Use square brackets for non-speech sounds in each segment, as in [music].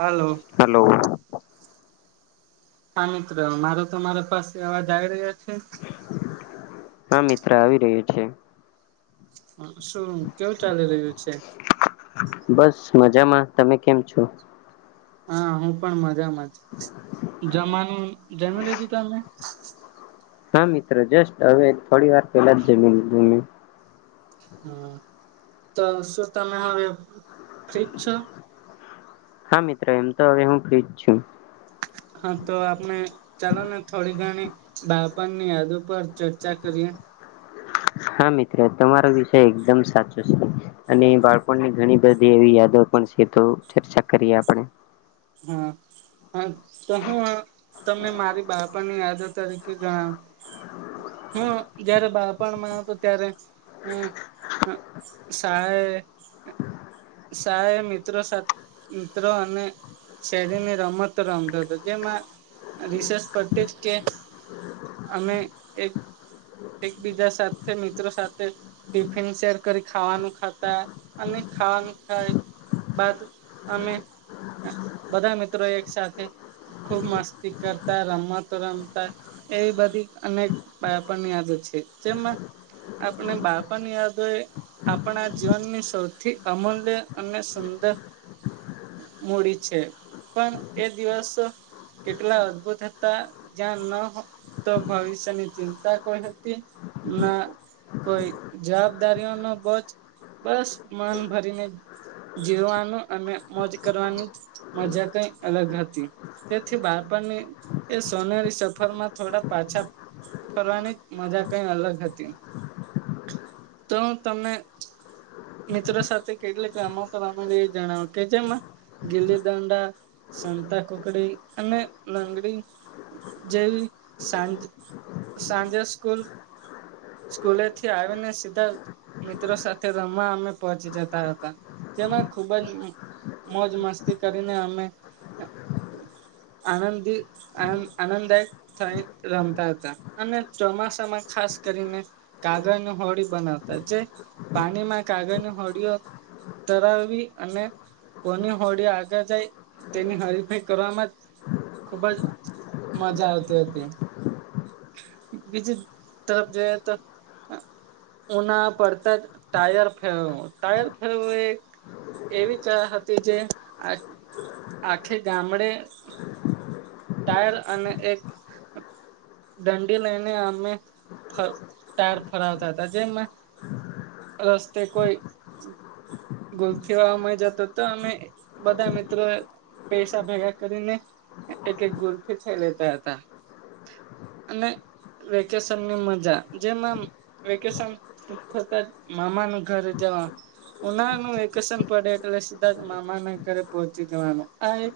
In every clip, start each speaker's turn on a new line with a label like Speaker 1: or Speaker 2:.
Speaker 1: હાલો
Speaker 2: hello.
Speaker 1: હા, મિત્ર મારો તમારા પાસે અવા જ આવી રહ્યો છે?
Speaker 2: હા, મિત્ર આવી રહ્યો છે.
Speaker 1: હ, શું કેવું ચાલી રહ્યું છે?
Speaker 2: બસ મજામાં, તમે કેમ છો?
Speaker 1: હા, હું પણ મજામાં જ, જમાનું જમી લીધું તમે?
Speaker 2: હા, મિત્રો જસ્ટ હવે થોડી વાર પેલા જ જમીલીધું મેં.
Speaker 1: હા, તો શું તમે હવે ફ્રીજ છો?
Speaker 2: હા, મિત્રો એમ તો હવે હું ફ્રીજ છું.
Speaker 1: [inaudible] હા, તો આપણે ચાલો ને થોડી ઘણી બાપણની યાદો પર ચર્ચા કરીએ.
Speaker 2: હા, મિત્રો તમારો વિષય એકદમ સાચો છે. અને બાળકોણની ઘણી બધી એવી યાદો પણ છે, તો ચર્ચા કરીએ આપણે.
Speaker 1: હા. હા, તો હું તમને મારી બાળપણની યાદો તરીકે જણાવ. હમ્મ જયારે બાળપણમાં હતું ત્યારે હમ્મ. હ સાાર. [unintelligible] સાહે મિત્રો સાથે મિત્રો અને શહેરીરની રમતો રમતો હતો. જેમાં રિસર્ચ પતી જ કે અમે એક એકબીજા સાથે મિત્રો સાથે ટિફિન શેર કરી ખાવાનું ખાતા અને ખાવાનું ખાય બાદ અમે બધા મિત્રો એક સાથે ખુબ મસ્તી કરતા રમતો રમતા એવી બધી અનેક બાળપણ યાદ જેમાં આપણે બાળપણની યાદો એ આપણા જીવનની સૌથી અમૂલ્ય અને સુંદર મૂડી છે. પણ એ દિવસ એટલા અદભુત હતા, જ્યાં ન તો ભવિષ્યની ચિંતા કોઈ હતી, ના કોઈ જવાબદારીઓ ન બોજ બસ મન ભરીને જીવવાનું અને મોજ કરવાની મજા કઈ અલગ હતી. તેથી બાળપણની એ સોનેરી સફરમાં થોડા પાછા ફરવાની મજા કઈ અલગ હતી. તો તને મિત્રો સાથે કેટલીક રમત રમેલી એ જણાવો કે જેમાં ગીલી દંડા, સતા કુકડી અને લંગડી જેવી સાંજ સાંજે સ્કૂલ સ્કૂલે થી આવીને સીધા મિત્રો સાથે રમવા અમે પહોચી જતા હતા જેમાં ખુબ જ મોજ મસ્તી કરીને અમે આનંદ આનંદદાયક થઈ રમતા હતા અને ચોમાસામાં ખાસ કરીને કાગળની હોળી બનાવતા જે પાણીમાં કાગળની હોળીઓ ધરાવવી અને કોની હોડી આગળ જાય તેની હરીફાઈ કરવામાં જ ખુબ જ મજા આવતી હતી. બીજી તરફ જોઈએ તો ઉના પડતા જ ટાયર ફેરવું ટાયર ફેરવું એ એક એવી ક હતી જે આ આખે ગામડે ટાયર અને એક દંડી લઈને અમે ટર ફરવતા હતા જેમાં રસ્તે કોઈ ગોલ્ફ વા મય જતો તો અમે બધા મિત્રો પૈસા ભેગા કરીને એક એક ગુરથી થઈ લેતા હતા. અને વેકેશનની મજા જેમાં વેકેશન થતા મામા ન ઘર જ કા ઉનાળનું વેકેશન પડે એટલે સીધા મામા ના ઘરે પહોંચી જવાનું આ એક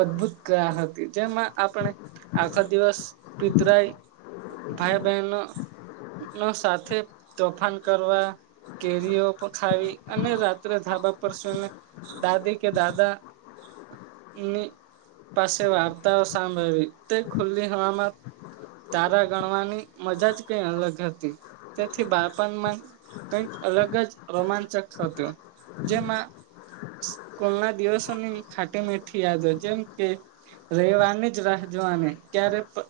Speaker 1: અદભુત ગ્રહ હતી જેમાં આપણે આખો દિવસ પિતરાય ભાઈ બહેનો નો સાથે તોફાન કરવા કેરીઓ ખાવી અને રાત્રે ધાબા પરસને દાદી કે દાદા ની પાસે વાર્તાઓ સાંભળવી તે ખુલ્લી હવામા તારા ગણવાની મજા જ કઈ અલગ હતી તેથી બાળપણમાં કંઈક અલગ જ રોમાંચક હતું જેમાં સ્કૂલના દિવસોની ખાટી મેઠી યાદ હો જેમ કે રવિવારની જ રાહ જોવાને ક્યારે પા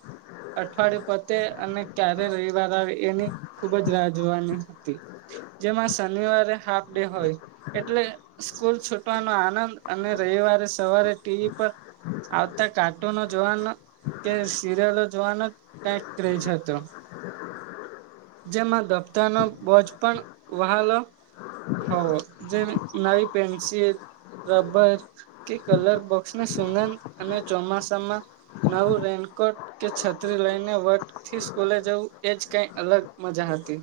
Speaker 1: અઠવાડિયું પતે અને ક્યારે રવિવાર આવે એની ખૂબ જ રાહ જોવાની હતી. જેમાં શનિવારે હા હોય એટલે સ્કૂલ છૂટવાનો આનંદ અને રવિવારે સવારે ટીવી પર આવત કાર્ટૂનો જોવાનો કે સિરિયલો જોવાનો કઈક ક્રેજ હતો. જેમાં દફતરનો બોજ પણ વહાલો હો જે નવી પેન્સિલ રબર કે કલર બોક્સને સુુંગંધ અને ચોમાસામાં નવું રેનકોટ કે છત્રી લઈને વટ થી સ્કૂલે જવું એજ કઈ અલગ મજા હતી.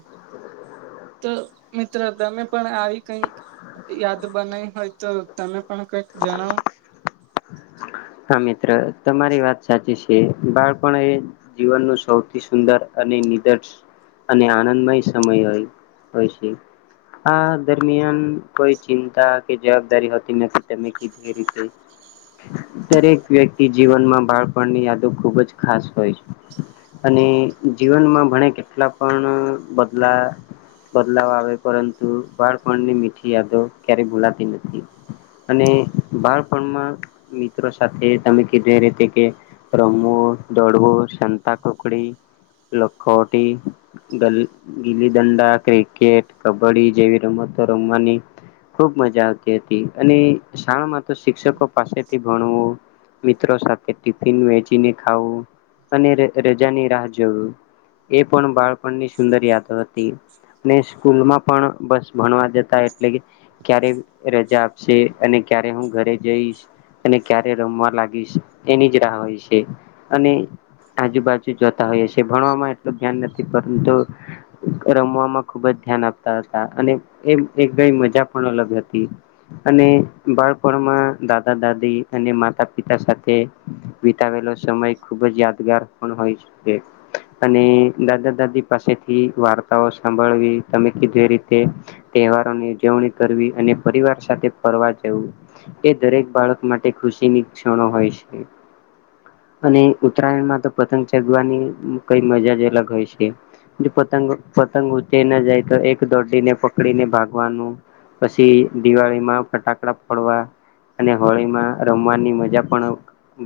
Speaker 1: તો મિત્રો તમે પણ આવી કઈક યાદ બનાવી હોય તો તમે પણ કઈક જણાવો.
Speaker 2: હા મિત્ર તમારી વાત સાચી છે બાળપણ એ જીવનનું સૌથી સુંદર અને [unintelligible] અને આનંદમય સમય હોય હોય છે. આ દરમિયાન કોઈ ચિંતા કે જવાબદારી હોતી નથી તમે કીધૂ એ રીતે. દરેક વ્યક્તિ જીવનમાં બાળપણની યાદો ખૂબ જ ખાસ હોય છે. અને જીવનમાં ભણે કેટલા પણ બદલા બદલાવ આવે પરંતુ બાળપણની મીઠી યાદો ક્યારેય ભૂલાતી નથી. અને બાળપણમાં મિત્રો સાથે તમે કીધ એ રીતે કે રમવો દોડવો સંતા કુકડી લખોટી, ગલ ગીલી દંડા, ક્રિકેટ કબડ્ડી જેવી રમત રમવાની ખુબ મજા આવતી હતી અને શાળામાં તો શિક્ષકો પાસે ભણ મિત્રો સાથે ટફિન વચીને ખાવું. અને ર રજાની રાહ જોયું એ પણ બાળપણની સુંદર યાદ હતી. અને સ્કૂલમાં પણ બસ ભણવા જતા એટલે કે ક્યારે રજા આપશે અને ક્યારે હું ઘરે જઈશ. અને ક્યારે રમવા લાગીશ એની જ રાહ હોય છે અને આજુબાજુ જોતા હોઈ છેએ ભણવામાં એટલું ધ્યાન નથી પરંતુ રમવામાં ખુબ જ ધ્યાન આપતા હતા અને એ એક ગઈ મજા પણ અલગ હતી. અને બાળપણમાં દાદા દા દી અને માતા પિતા સાથે વિતાવેલો સમય ખુબ જ યાદગાર પણ હોય શકે. અને દાદા દાદી પાસેથી વાર્તાઓ સાંભળવી તમે કીધ રીતે તહેવારોની ઉજવણી કરવી અને પરિવાર સાથે ફરવા જવું એ દરેક બાળક માટે ખુશી ની ક્ષણો હોય છે. અને ઉત્તરાયણમાં તો પતંગ ચગવાની કઈ મજા જ અલગ હોય છે. ને જો પતંગ પતંગ ઉંચાઈ ના જાય તો એક દોડીને પકડીને ભાગવાનું. પછી દિવાળીમાં ફટાકડા ફડવા અને હોળીમાં રમવાની મજા પણ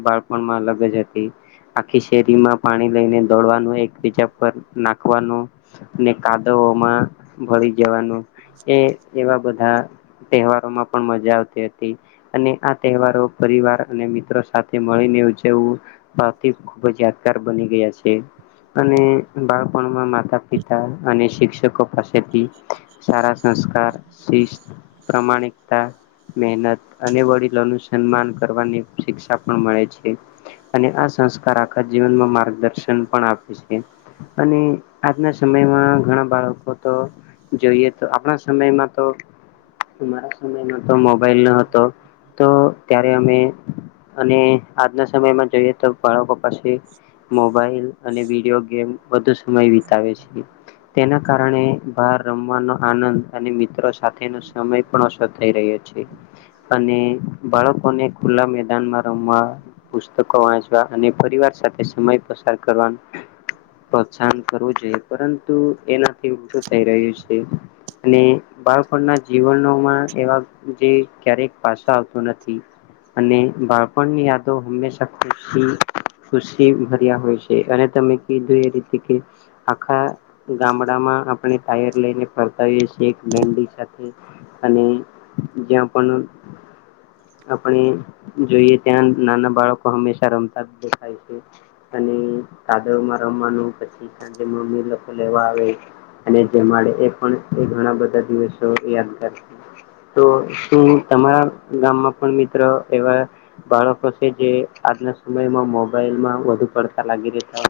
Speaker 2: બાળપણમાં અલગ જ હતી. આખી શેરીમાં પાણી લઈને દોડવાનું એક બીજા પર નાખવાનું ને કાદવ ઓ માં ભળી જવાનું. એ એવા બધા તહેવારોમાં પણ મજા આવતી હતી. અને આ તહેવારો પરિવાર અને મિત્રો સાથે મળીને ઉજવું આથી ખુબજ યાદગાર બની ગયા છે. અને બાળપણમાં માતા પિતા અને શિક્ષકો પાસેથી સારા સંસ્કાર, શિસ્ત, પ્રમાણિકતા, મહેનત અને વડીલોનું સન્માન કરવાની શિક્ષા પણ મળે છે અને આ સંસ્કાર આખા જી વનમા માર્ગદર્શન પણ આપે છે. અને આજના સમયમાં ઘણા બાળકો તો જોઈએ તો આપણા સમયમાં તો અમારા સમયમાં તો મોબાઈલ ન હતો તો ત્યારે અમે અને આજના સમયમાં જોઈએ તો બાળકો પાસે મોબાઈલ અને વિડીયો ગેમ વધુ સમય વિતાવે છે તેના કારણે બાર રમવાનો આનંદ અને મિત્રો સાથેનો સમય પણ ઓછર થઈ રહ્યો છે. અને બાળકોને ખુલ્લા મેદાન માં રમવા પુસ્તકો વાંચવા અને પરિવાર સાથે સમય પસાર કરવાનું પ્રોત્સાહન કરવું જોઈએ પરંતુ એનાથી હું શું થઈ રહ્યું છે. અને બાળકોણના જીવનોમાં એવા જે ક્યારેક પાછ આવતું નથી અને બાળપણની યાદો હંમેશા ખુશી ખુશી ભર્યા હોય છે અને તમે કીધું એ રીતે કે આખા ગામડામાં આપણે ટાયર લઈને ફરતાએ છે એક બેન્ સાથે અને જ્યા પણ આપણે જોઈએ ત્યાં નાના બાળકો હંમેશા રમતા જ દેખાય છે અને કાદવમાં રમવાનું પછી સાંજે મમ્મી લોકો લેવા આવે અને જેમાડે એ પણ એ ઘણા બધા દિવસો યાદગાર તો તો તમારા ગામમાં પણ મિત્ર એવા બાળકો છે જે આજના સમયમાં મોબાઈલમાં વધુ પડતા લાગી રહતા.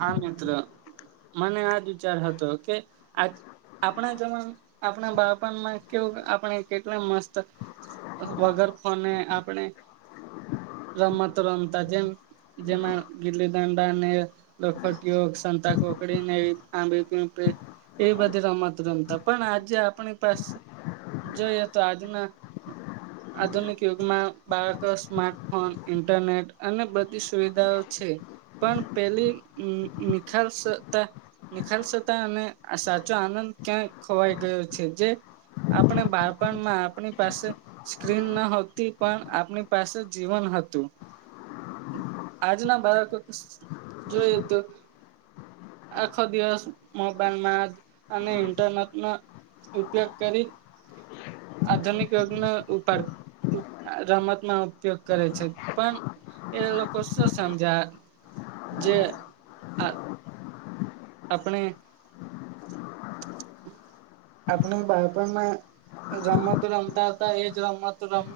Speaker 1: હા મિત્રો મને આજ વિચાર હતો કે આ આપણા જમા આપણા બાળપણમા કેવું આપણે કેટલા મસ્ત વગર તફોને આપણે રમતો રમતા જેમ જેના ગીલી દાંડાને લખટીયો સંતા ખકડીને આં પી એ બધા રમત રમતા પણ આજે આપણી પાસે જોઈએ તો આજના આધુનિક યુગમાં બાળકો સ્માર્ટફોન ઇન્ટરનેટ અને બધી સુવિધાઓ છે. પણ પેલી નિખાલ સતા નિખાલ સતા અને આ સાચો આનંદ ક્યાં ખોવાઈ ગયો છેજે. આપણે બાળપણમાં આપણી પાસે સ્ક્રીન ન હોતી, પણ આપણી પાસે જીવન હતું આજના બાલકો જોઈએ તો આખો દિવસ મોબાઈલમાં અને ઇન્ટરનેટ ન ઉપયોગ કરી આધુનિક યોગનો ઉપાડ અ રમતમાં ઉપયોગ કરે છે પણ એ લોકો શું સમજા જે આ આપણે આપણે બાળપણમાં રમત રમતા હતા એજ રમત રમ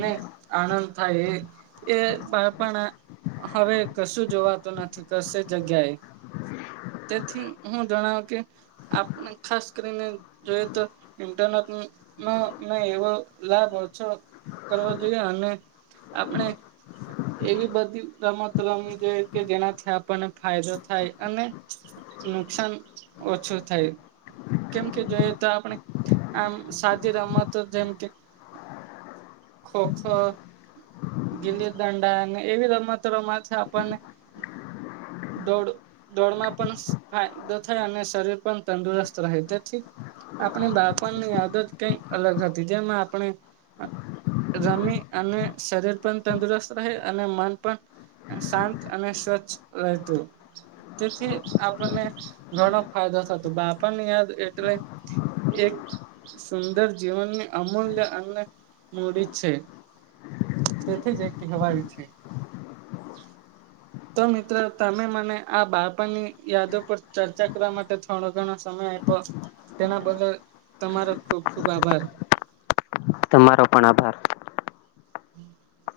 Speaker 1: નઈ આનંદ થાય એ એ બાળપણ હવે કશું જોવાતું નથી કશે જગ્યાએ તેથી હું જણાવું કે આપની ખાસ [unintelligible] જોઈ તો ઇન્ટરનેટ ને એવો લાભો ઓછો કરવા જોઈએ અને આપણે એવી બધી રમત રમી જોઈ કે જેનાથી આપણને ફાયદો થાય અને નુકસાન ઓછું થાય કેમ કે જોઈએ તો આપણે આમ સાદી રમતો જેમ કે ખોખ ગીલી દંડા અને એવી રમતો રમવા થી આપણને દોડ દોડમાં પણ ફાયદો થાય અને શરીર પણ તંદુરસ્ત રહે તે આપણે બાળપણની આદત કઈક અલગ હતી જેમ આપણે રમી અને શરીર પણ તંદુરસ્ત રહે અને મન પણ શાંત અને સ્વચ્છ રહેતું તેથી આપણને ઘણો ફાયદો થતો બાળપણ યાદ એક સુંદર જીવનની અમૂલ્ય અને મૂડી છે તેથી જ એક હવા છે [inaudible] તો મિત્રો તમે મને આ બાપણની યાદો પર ચર્ચા કરવા માટે થોડો ઘણો સમય તેના બદલ તમારો ખુબ ખુબ આભાર
Speaker 2: તમારો પણ આભાર
Speaker 1: [unintelligible]